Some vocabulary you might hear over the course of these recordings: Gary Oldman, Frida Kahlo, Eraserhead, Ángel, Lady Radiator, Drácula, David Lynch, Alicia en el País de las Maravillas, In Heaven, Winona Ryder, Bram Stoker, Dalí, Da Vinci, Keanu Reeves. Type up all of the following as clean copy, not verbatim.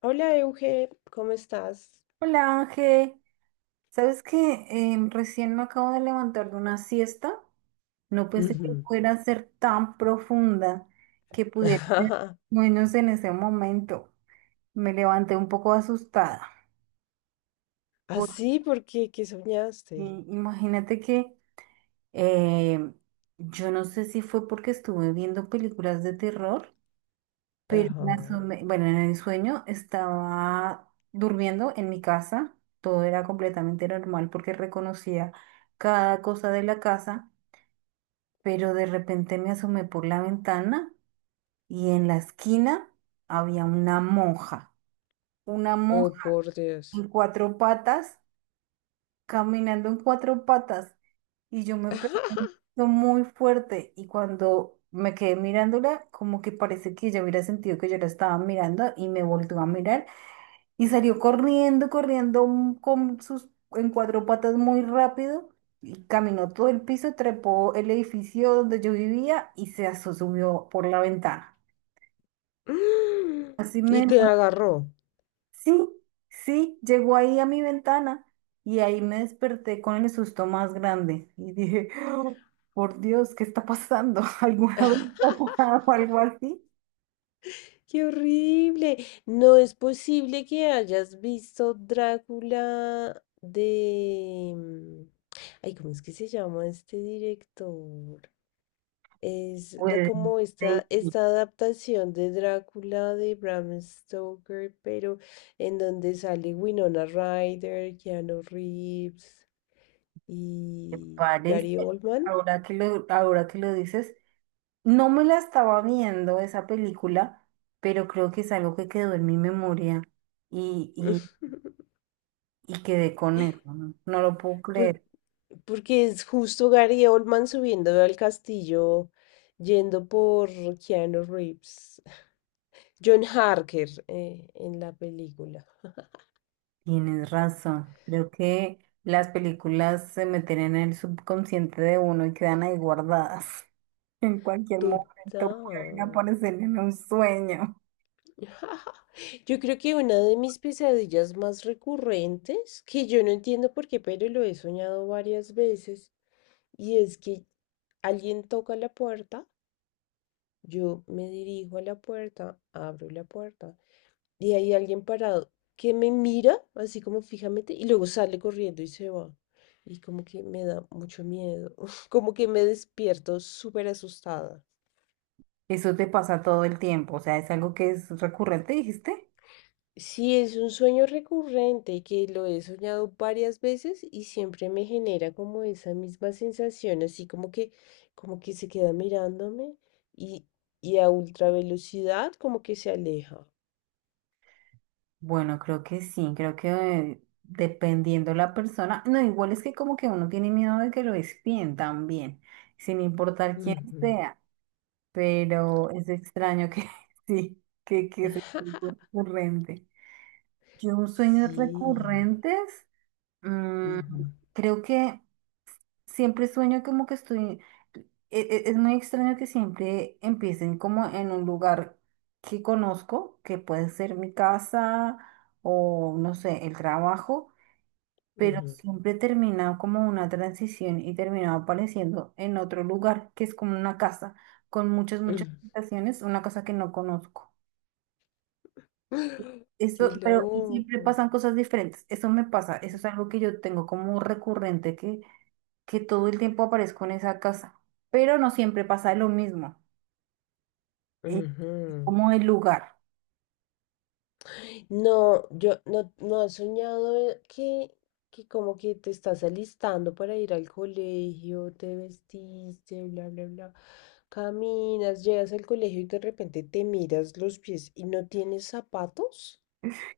Hola Euge, ¿cómo estás? Hola Ángel, ¿sabes que recién me acabo de levantar de una siesta? No pensé que Ujú. fuera a ser tan profunda que pudiera ser menos en ese momento. Me levanté un poco asustada porque Así porque ¿qué soñaste? imagínate que em, yo no sé si fue porque estuve viendo películas de terror. Pero Ajá. Bueno, en el sueño estaba durmiendo en mi casa, todo era completamente normal porque reconocía cada cosa de la casa, pero de repente me asomé por la ventana y en la esquina había una Oh, monja por Dios. en cuatro patas, caminando en cuatro patas y yo me pregunto muy fuerte y cuando me quedé mirándola, como que parece que ella hubiera sentido que yo la estaba mirando y me volvió a mirar. Y salió corriendo, corriendo con sus en cuatro patas muy rápido y caminó todo el piso, trepó el edificio donde yo vivía y subió por la ventana. Así Y me... te agarró. Sí, sí, llegó ahí a mi ventana y ahí me desperté con el susto más grande y dije, "Oh, por Dios, ¿qué está pasando? ¿Alguna vez ha pasado algo así?" ¡Qué horrible! No es posible que hayas visto Drácula de... ay, ¿cómo es que se llama este director? Es la, Pues, como sí, esta, esta adaptación de Drácula de Bram Stoker, pero en donde sale Winona Ryder, Keanu Reeves me y parece, Gary Oldman. ahora ahora que lo dices. No me la estaba viendo esa película, pero creo que es algo que quedó en mi memoria y, y, y quedé con eso. No lo puedo Por- creer. Porque es justo Gary Oldman subiendo al castillo, yendo por Keanu Reeves. John Harker en la película. Tienes razón. Creo que las películas se meten en el subconsciente de uno y quedan ahí guardadas. En cualquier Total. momento pueden aparecer en un sueño. Yo creo que una de mis pesadillas más recurrentes, que yo no entiendo por qué, pero lo he soñado varias veces, y es que alguien toca la puerta, yo me dirijo a la puerta, abro la puerta, y hay alguien parado que me mira así como fijamente y luego sale corriendo y se va. Y como que me da mucho miedo, como que me despierto súper asustada. Eso te pasa todo el tiempo. O sea, es algo que es recurrente, dijiste. Sí, es un sueño recurrente que lo he soñado varias veces y siempre me genera como esa misma sensación, así como que se queda mirándome y, y a ultra velocidad como que se aleja. Bueno, creo que sí, creo que dependiendo la persona, no, igual es que como que uno tiene miedo de que lo espíen también, sin importar quién Ujú. sea, pero es extraño que sí, que sea tan recurrente. Yo un sueño Sí. recurrentes, mm, Ujú, creo que siempre sueño como que estoy, es muy extraño que siempre empiecen como en un lugar que conozco, que puede ser mi casa o no sé, el trabajo, pero ujú, siempre termina como una transición y termina apareciendo en otro lugar, que es como una casa, con muchas, ujú. muchas habitaciones, una casa que no conozco. Eso, Qué pero y siempre loco. pasan cosas diferentes. Eso me pasa, eso es algo que yo tengo como recurrente que todo el tiempo aparezco en esa casa, pero no siempre pasa lo mismo, eh, Ujú. como el lugar, No, yo no has soñado que como que te estás alistando para ir al colegio, te vestiste, bla, bla, bla. Caminas, llegas al colegio y de repente te miras los pies y no tienes zapatos.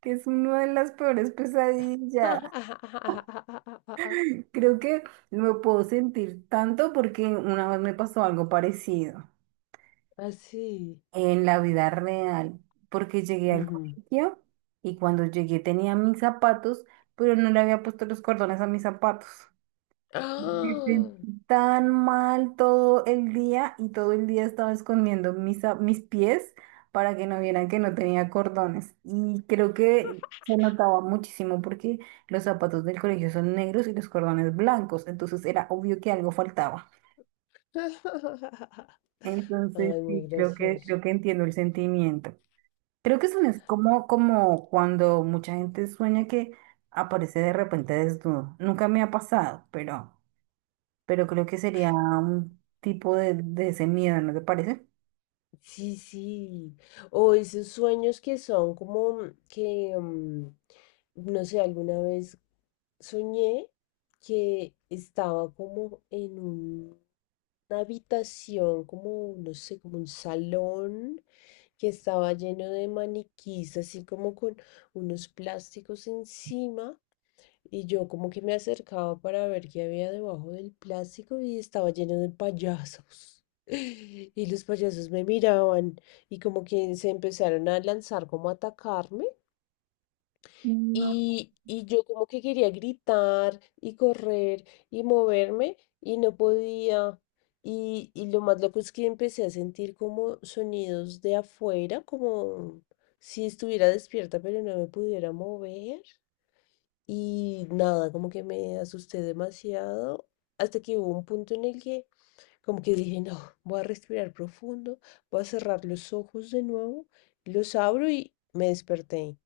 que es una de las peores pesadillas. Creo que me puedo sentir tanto porque una vez me pasó algo parecido Así. en la vida real, porque llegué al Ujú. colegio y cuando llegué tenía mis zapatos, pero no le había puesto los cordones a mis zapatos. Me ¡Ah! sentí tan mal todo el día y todo el día estaba escondiendo mis pies para que no vieran que no tenía cordones. Y creo que se notaba muchísimo porque los zapatos del colegio son negros y los cordones blancos, entonces era obvio que algo faltaba. Entonces Ay, muy sí, gracioso. creo que entiendo el sentimiento. Creo que eso no es como, como cuando mucha gente sueña que aparece de repente desnudo. Nunca me ha pasado, pero creo que sería un tipo de ese miedo, ¿no te parece? Sí, sí. O esos sueños que son como que, no sé, alguna vez soñé que estaba como en una habitación, como, no sé, como un salón que estaba lleno de maniquís, así como con unos plásticos encima. Y yo como que me acercaba para ver qué había debajo del plástico y estaba lleno de payasos. Y los payasos me miraban y como que se empezaron a lanzar como a atacarme. No. Y yo como que quería gritar y correr y moverme y no podía. Y lo más loco es que empecé a sentir como sonidos de afuera, como si estuviera despierta pero no me pudiera mover. Y nada, como que me asusté demasiado hasta que hubo un punto en el que como que dije, no, voy a respirar profundo, voy a cerrar los ojos de nuevo, los abro y me desperté.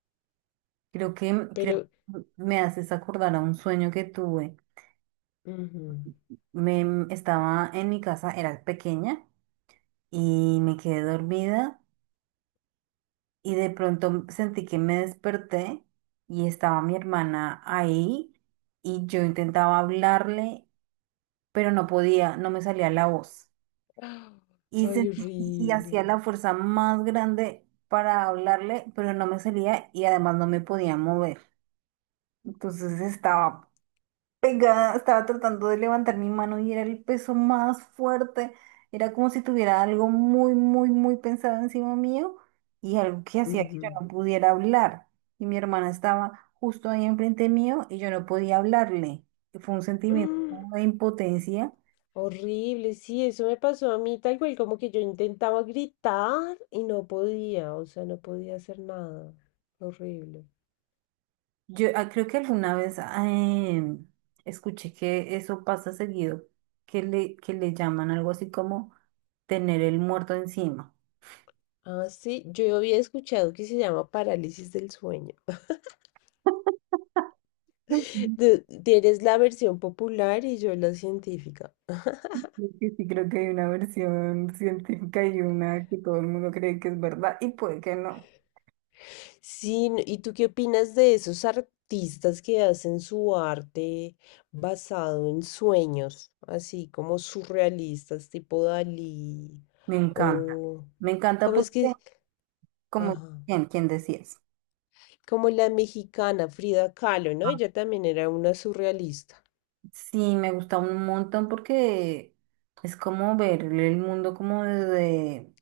Creo Pero, que me haces acordar a un sueño que tuve. ujú, Estaba en mi casa, era pequeña, y me quedé dormida y de pronto sentí que me desperté y estaba mi hermana ahí y yo intentaba hablarle, pero no podía, no me salía la voz. ah, Y, ay, se- y horrible. hacía la fuerza más grande para hablarle, pero no me salía y además no me podía mover. Entonces estaba pegada, estaba tratando de levantar mi mano y era el peso más fuerte. Era como si tuviera algo muy, muy, muy pensado encima mío y algo que hacía que yo Ujú, no pudiera hablar. Y mi hermana estaba justo ahí enfrente mío y yo no podía hablarle. Fue un sentimiento ah. como de impotencia. Horrible, sí, eso me pasó a mí tal cual, como que yo intentaba gritar y no podía, o sea, no podía hacer nada. Horrible. Yo creo que alguna vez escuché que eso pasa seguido, que le llaman algo así como tener el muerto encima. Ah, sí, yo había escuchado que se llama parálisis del sueño. Ujú. Eres la versión popular y yo la científica. Creo que Sí, creo que hay una versión científica y una que todo el mundo cree que es verdad y puede que no. Sí, ¿y tú qué opinas de esos artistas que hacen su arte basado en sueños, así como surrealistas, tipo Dalí Me encanta. o Me encanta ¿cómo es porque, que? como, Ajá, ¿quién, quién decías? como la mexicana Frida Kahlo, ¿no? Ella también era una surrealista. Sí, me gusta un montón porque es como ver el mundo como desde,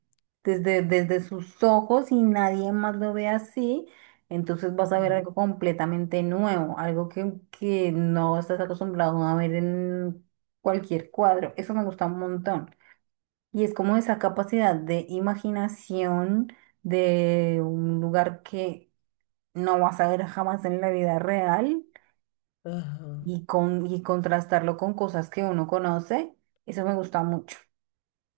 desde sus ojos y nadie más lo ve así. Entonces vas a ver Mm. algo completamente nuevo, algo que no estás acostumbrado a ver en cualquier cuadro. Eso me gusta un montón. Y es como esa capacidad de imaginación de un lugar que no vas a ver jamás en la vida real Ajá, y contrastarlo con cosas que uno conoce, eso me gusta mucho.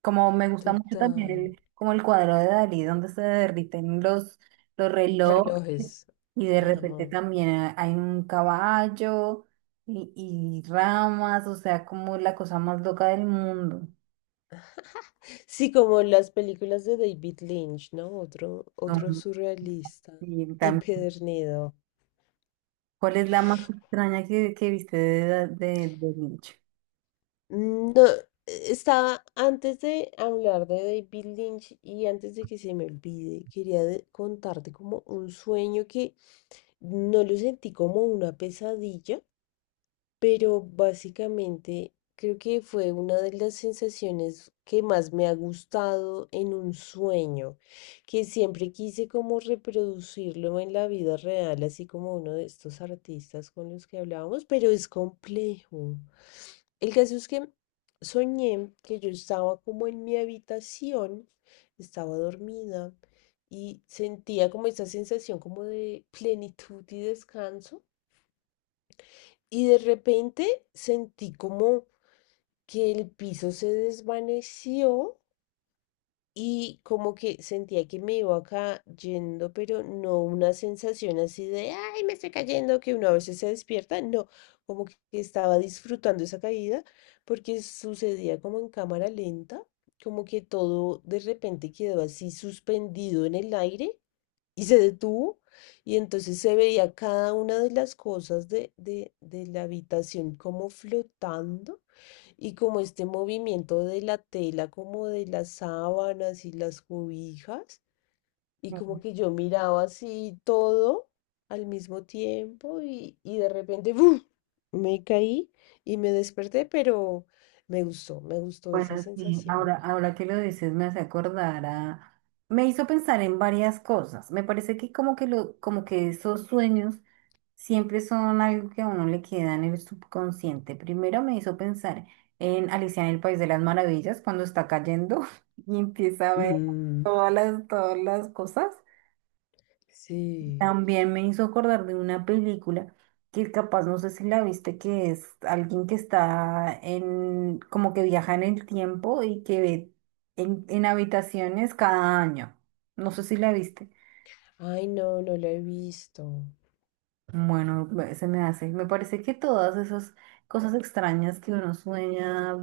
Como me gusta mucho también total. el, como el cuadro de Dalí, donde se derriten los relojes Relojes. y de repente Ajá. también hay un caballo y, y ramas, o sea, como la cosa más loca del mundo. Sí, como en las películas de David Lynch, ¿no? Otro, No, otro surrealista. y tam- Empedernido. ¿cuál es la más extraña que viste de, de Vinci? No, estaba antes de hablar de David Lynch y antes de que se me olvide, quería contarte como un sueño que no lo sentí como una pesadilla, pero básicamente creo que fue una de las sensaciones que más me ha gustado en un sueño, que siempre quise como reproducirlo en la vida real, así como uno de estos artistas con los que hablábamos, pero es complejo. El caso es que soñé que yo estaba como en mi habitación, estaba dormida y sentía como esa sensación como de plenitud y descanso. Y de repente sentí como que el piso se desvaneció y como que sentía que me iba cayendo, pero no una sensación así de, ay, me estoy cayendo, que uno a veces se despierta, no, como que estaba disfrutando esa caída porque sucedía como en cámara lenta, como que todo de repente quedó así suspendido en el aire y se detuvo y entonces se veía cada una de las cosas de la habitación como flotando y como este movimiento de la tela, como de las sábanas y las cobijas y como que yo miraba así todo al mismo tiempo y de repente ¡buf! Me caí y me desperté, pero me gustó esa Bueno, sí, sensación. ahora, ahora que lo dices me hace acordar a... Me hizo pensar en varias cosas. Me parece que como que, como que esos sueños siempre son algo que a uno le queda en el subconsciente. Primero me hizo pensar en Alicia en el País de las Maravillas, cuando está cayendo y empieza a ver Mm, todas todas las cosas. sí. También me hizo acordar de una película que capaz no sé si la viste, que es alguien que está en, como que viaja en el tiempo y que ve en habitaciones cada año. No sé si la viste. Ay, no, no la he visto. Bueno, se me hace. Me parece que todas esas cosas extrañas que uno sueña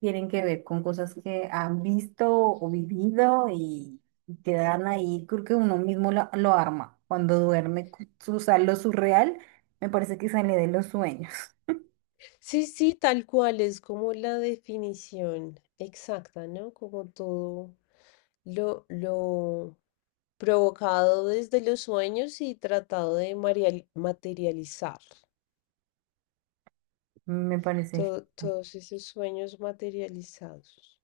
tienen que ver con cosas que han visto o vivido y quedan ahí. Creo que uno mismo lo arma. Cuando duerme, lo surreal, me parece que sale de los sueños. Sí, sí, tal cual, es como la definición exacta, ¿no? Como todo lo provocado desde los sueños y tratado de materializar. Me parece To- todos esos sueños materializados.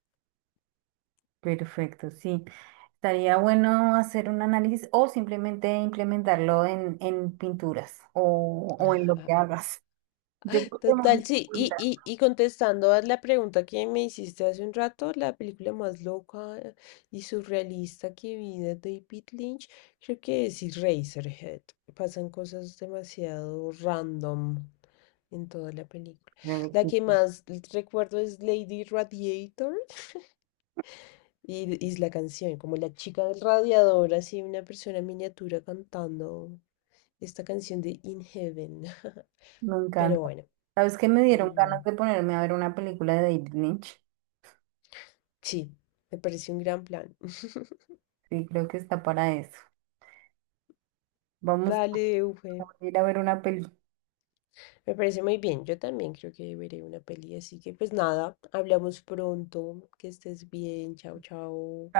perfecto, sí. Estaría bueno hacer un análisis o simplemente implementarlo en pinturas o en lo que hagas. Yo creo que me Total, sí. Y contestando a la pregunta que me hiciste hace un rato, la película más loca y surrealista que vi de David Lynch, creo que es Eraserhead. Pasan cosas demasiado random en toda la película. La que gusta. más recuerdo es Lady Radiator y es la canción, como la chica del radiador, así una persona en miniatura cantando esta canción de In Heaven. Me Pero encanta. bueno. ¿Sabes qué? Me dieron Ujú. ganas de ponerme a ver una película de David Lynch. Sí, me parece un gran plan. Sí, creo que está para eso. Vamos Dale, Ufe. a ir a ver una película. Me parece muy bien. Yo también creo que veré una peli, así que pues nada, hablamos pronto. Que estés bien. Chao, chao.